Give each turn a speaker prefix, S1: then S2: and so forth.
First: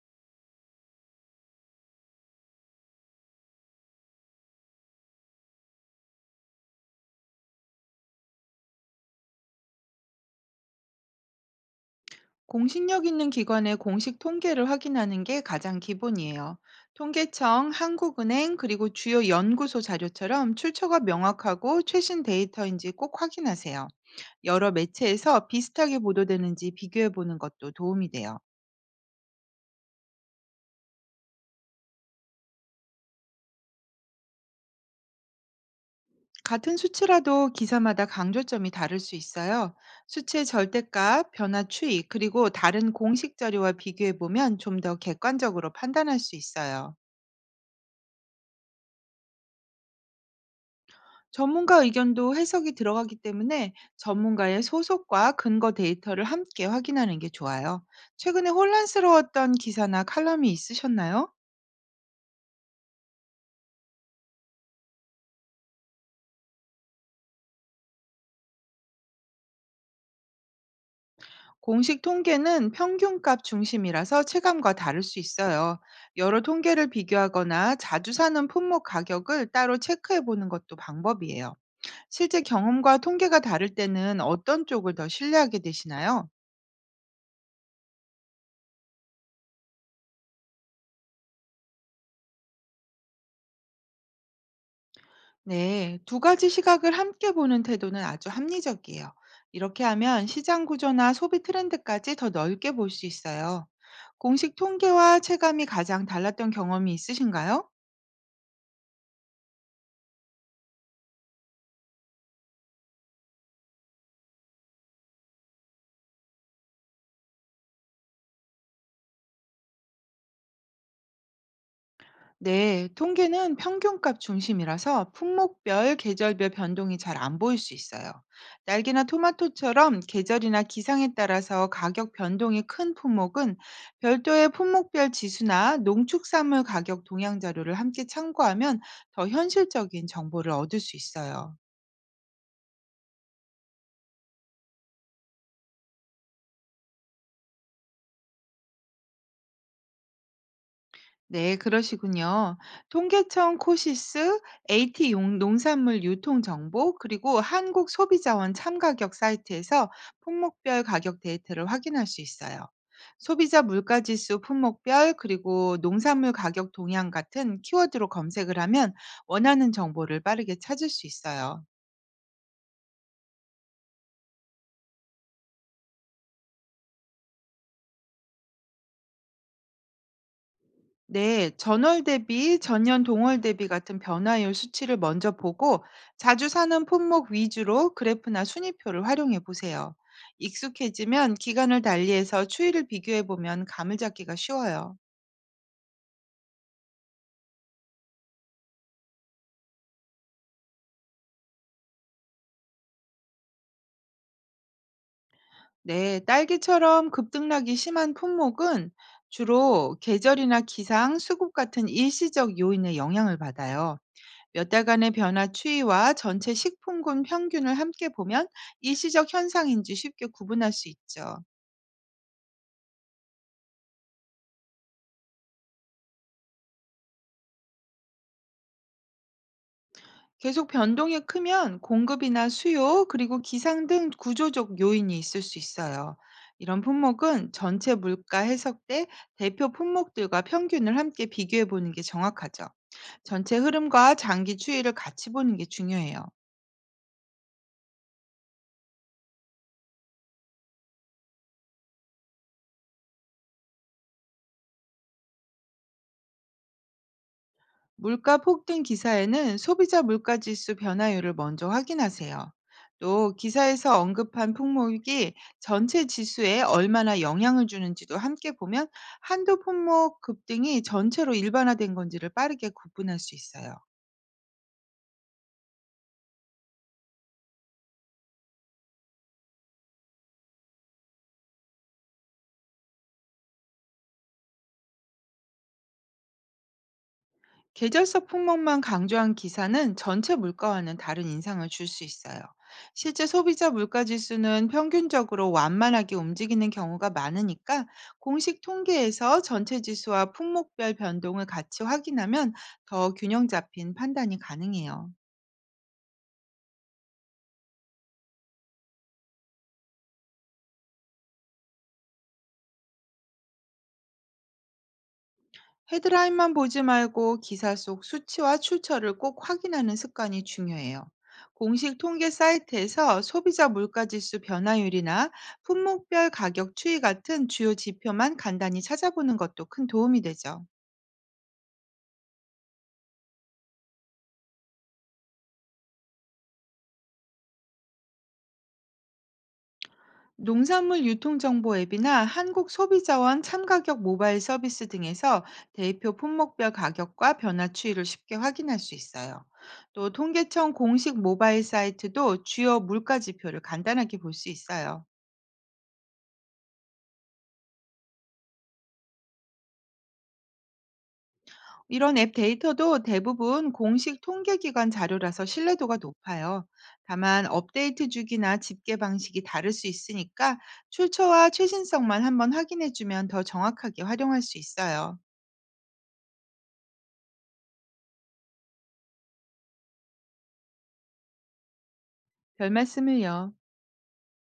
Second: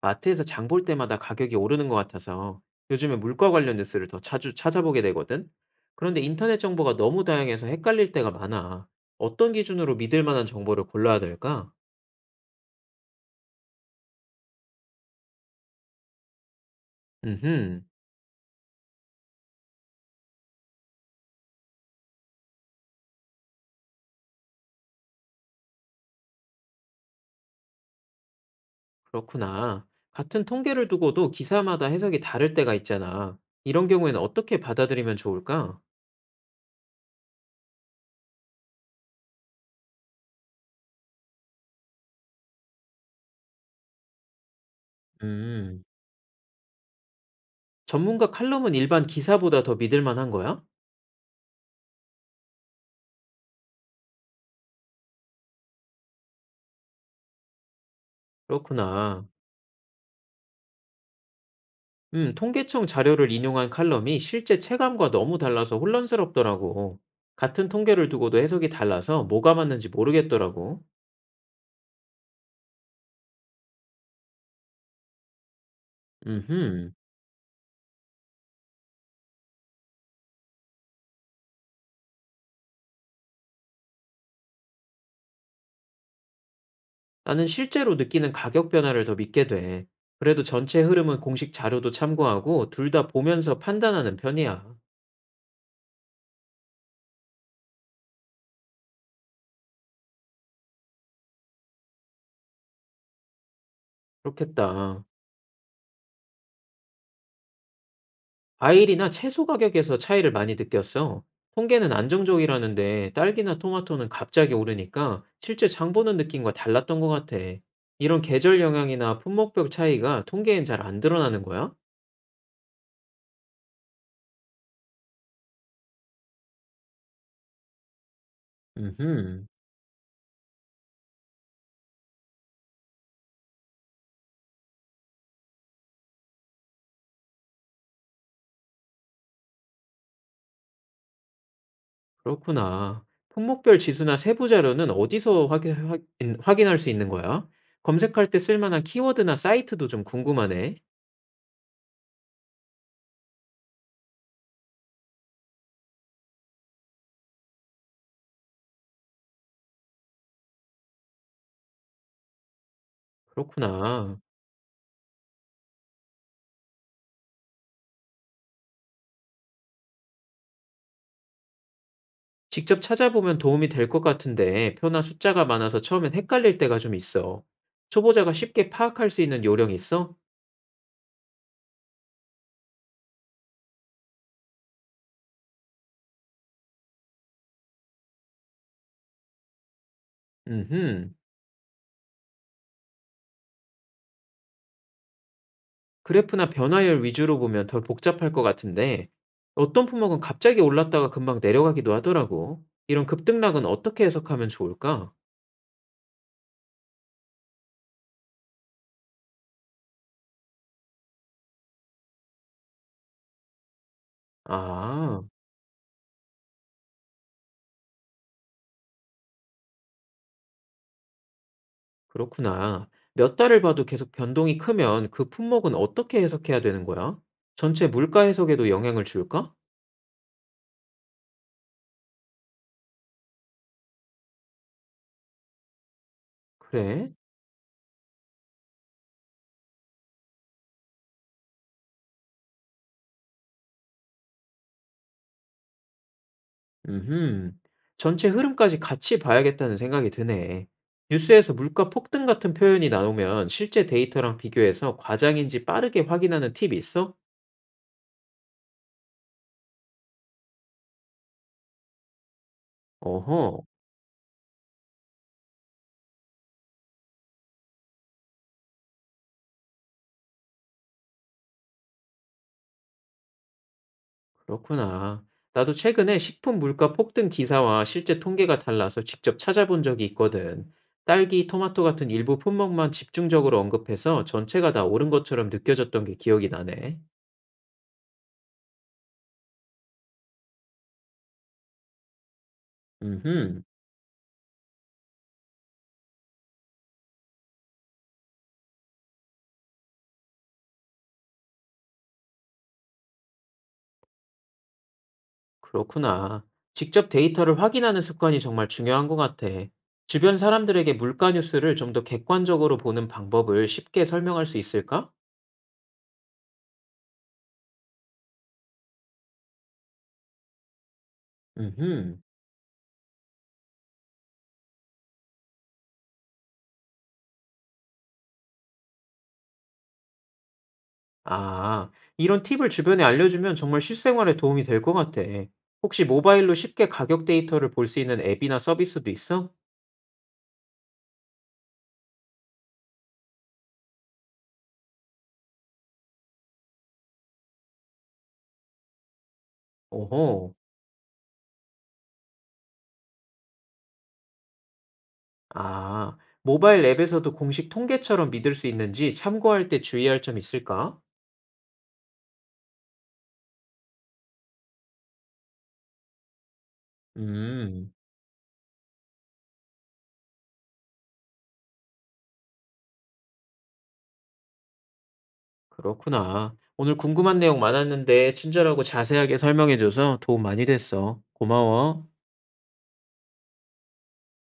S1: 마트에서 장볼 때마다 가격이 오르는 것 같아서 요즘에 물가 관련 뉴스를 더 자주 찾아보게 되거든. 그런데 인터넷 정보가 너무 다양해서 헷갈릴 때가 많아. 어떤 기준으로 믿을 만한 정보를 골라야 될까?
S2: 공신력 있는 기관의 공식 통계를 확인하는 게 가장 기본이에요. 통계청,
S1: 음흠.
S2: 한국은행, 그리고 주요 연구소 자료처럼 출처가 명확하고 최신 데이터인지 꼭 확인하세요. 여러 매체에서 비슷하게 보도되는지 비교해 보는 것도 도움이 돼요.
S1: 그렇구나. 같은 통계를 두고도 기사마다 해석이 다를 때가 있잖아. 이런 경우에는 어떻게 받아들이면 좋을까?
S2: 같은 수치라도 기사마다 강조점이 다를 수 있어요. 수치의 절대값, 변화 추이, 그리고 다른 공식 자료와 비교해 보면 좀 더 객관적으로
S1: 음,
S2: 판단할 수 있어요.
S1: 전문가 칼럼은 일반 기사보다 더 믿을 만한 거야?
S2: 전문가 의견도 해석이 들어가기 때문에 전문가의 소속과 근거 데이터를 함께 확인하는 게 좋아요. 최근에
S1: 그렇구나.
S2: 혼란스러웠던 기사나 칼럼이 있으셨나요?
S1: 통계청 자료를 인용한 칼럼이 실제 체감과 너무 달라서 혼란스럽더라고. 같은 통계를 두고도 해석이 달라서 뭐가 맞는지 모르겠더라고.
S2: 공식 통계는 평균값 중심이라서 체감과 다를 수 있어요. 여러 통계를
S1: 음흠.
S2: 비교하거나 자주 사는 품목 가격을 따로 체크해 보는 것도 방법이에요. 실제 경험과 통계가 다를 때는 어떤 쪽을 더 신뢰하게 되시나요?
S1: 나는 실제로 느끼는 가격 변화를 더 믿게 돼. 그래도 전체 흐름은 공식 자료도 참고하고 둘 다 보면서 판단하는 편이야.
S2: 네, 두 가지 시각을 함께 보는 태도는 아주 합리적이에요. 이렇게 하면 시장 구조나 소비 트렌드까지 더 넓게 볼 수 있어요. 공식
S1: 그렇겠다.
S2: 통계와 체감이 가장 달랐던 경험이 있으신가요?
S1: 과일이나 채소 가격에서 차이를 많이 느꼈어. 통계는 안정적이라는데 딸기나 토마토는 갑자기 오르니까 실제 장 보는 느낌과 달랐던 것 같아. 이런 계절 영향이나 품목별 차이가 통계엔 잘 안 드러나는 거야?
S2: 네, 통계는 평균값 중심이라서 품목별, 계절별 변동이 잘 안 보일 수 있어요. 날개나
S1: 음,
S2: 토마토처럼 계절이나 기상에 따라서 가격 변동이 큰 품목은 별도의 품목별 지수나 농축산물 가격 동향 자료를 함께 참고하면 더 현실적인 정보를 얻을 수 있어요.
S1: 그렇구나. 품목별 지수나 세부 자료는 어디서 확인할 수 있는 거야? 검색할 때 쓸만한 키워드나 사이트도 좀 궁금하네.
S2: 네, 그러시군요. 통계청 코시스, AT 농산물 유통 정보, 그리고 한국 소비자원 참가격 사이트에서 품목별 가격 데이터를 확인할 수 있어요. 소비자
S1: 그렇구나.
S2: 물가지수 품목별, 그리고 농산물 가격 동향 같은 키워드로 검색을 하면 원하는 정보를 빠르게 찾을 수 있어요.
S1: 직접 찾아보면 도움이 될 것 같은데 표나 숫자가 많아서 처음엔 헷갈릴 때가 좀 있어. 초보자가 쉽게 파악할 수 있는 요령이 있어?
S2: 네, 전월 대비, 전년 동월 대비 같은 변화율 수치를 먼저 보고 자주 사는 품목 위주로 그래프나 순위표를 활용해 보세요.
S1: 음흠.
S2: 익숙해지면 기간을 달리해서 추이를 비교해 보면 감을 잡기가 쉬워요.
S1: 그래프나 변화율 위주로 보면 덜 복잡할 것 같은데 어떤 품목은 갑자기 올랐다가 금방 내려가기도 하더라고. 이런 급등락은 어떻게 해석하면 좋을까?
S2: 네, 딸기처럼 급등락이 심한 품목은 주로 계절이나 기상, 수급 같은 일시적 요인의 영향을 받아요. 몇 달간의
S1: 아,
S2: 변화 추이와 전체 식품군 평균을 함께 보면 일시적 현상인지 쉽게 구분할 수 있죠.
S1: 그렇구나. 몇 달을 봐도 계속 변동이 크면 그 품목은 어떻게 해석해야 되는 거야? 전체 물가 해석에도 영향을 줄까?
S2: 계속 변동이 크면 공급이나 수요, 그리고 기상 등 구조적 요인이 있을 수 있어요. 이런
S1: 그래.
S2: 품목은 전체 물가 해석 때 대표 품목들과 평균을 함께 비교해 보는 게 정확하죠. 전체 흐름과 장기 추이를 같이 보는 게 중요해요.
S1: 음흠. 전체 흐름까지 같이 봐야겠다는 생각이 드네. 뉴스에서 물가 폭등 같은 표현이 나오면 실제 데이터랑 비교해서 과장인지 빠르게 확인하는 팁이 있어?
S2: 물가 폭등 기사에는 소비자 물가지수 변화율을 먼저 확인하세요. 또
S1: 어허,
S2: 기사에서 언급한 품목이 전체 지수에 얼마나 영향을 주는지도 함께 보면 한두 품목 급등이 전체로 일반화된 건지를 빠르게 구분할 수 있어요.
S1: 그렇구나. 나도 최근에 식품 물가 폭등 기사와 실제 통계가 달라서 직접 찾아본 적이 있거든. 딸기, 토마토 같은 일부 품목만 집중적으로 언급해서 전체가 다 오른 것처럼 느껴졌던 게 기억이 나네.
S2: 계절성 품목만 강조한 기사는 전체 물가와는 다른 인상을 줄 수 있어요. 실제
S1: 음흠.
S2: 소비자 물가 지수는 평균적으로 완만하게 움직이는 경우가 많으니까 공식 통계에서 전체 지수와 품목별 변동을 같이 확인하면 더 균형 잡힌 판단이 가능해요.
S1: 그렇구나. 직접 데이터를 확인하는 습관이 정말 중요한 것 같아. 주변 사람들에게 물가 뉴스를 좀 더 객관적으로 보는 방법을 쉽게 설명할 수 있을까?
S2: 헤드라인만 보지 말고 기사 속 수치와 출처를 꼭 확인하는 습관이 중요해요. 공식
S1: 음,
S2: 통계 사이트에서 소비자 물가지수 변화율이나 품목별 가격 추이 같은 주요 지표만 간단히 찾아보는 것도 큰 도움이 되죠.
S1: 아, 이런 팁을 주변에 알려주면 정말 실생활에 도움이 될 것 같아. 혹시 모바일로 쉽게 가격 데이터를 볼 수 있는 앱이나 서비스도 있어?
S2: 농산물 유통정보 앱이나 한국소비자원 참가격 모바일 서비스 등에서 대표 품목별 가격과 변화 추이를 쉽게 확인할 수 있어요. 또
S1: 오호,
S2: 통계청 공식 모바일 사이트도 주요 물가 지표를 간단하게 볼 수 있어요.
S1: 아, 모바일 앱에서도 공식 통계처럼 믿을 수 있는지 참고할 때 주의할 점 있을까?
S2: 이런 앱 데이터도 대부분 공식 통계기관 자료라서 신뢰도가 높아요. 다만
S1: 음.
S2: 업데이트 주기나 집계 방식이 다를 수 있으니까 출처와 최신성만 한번 확인해주면 더 정확하게 활용할 수 있어요.
S1: 그렇구나. 오늘 궁금한 내용 많았는데 친절하고 자세하게 설명해줘서 도움 많이 됐어. 고마워.
S2: 별 말씀을요.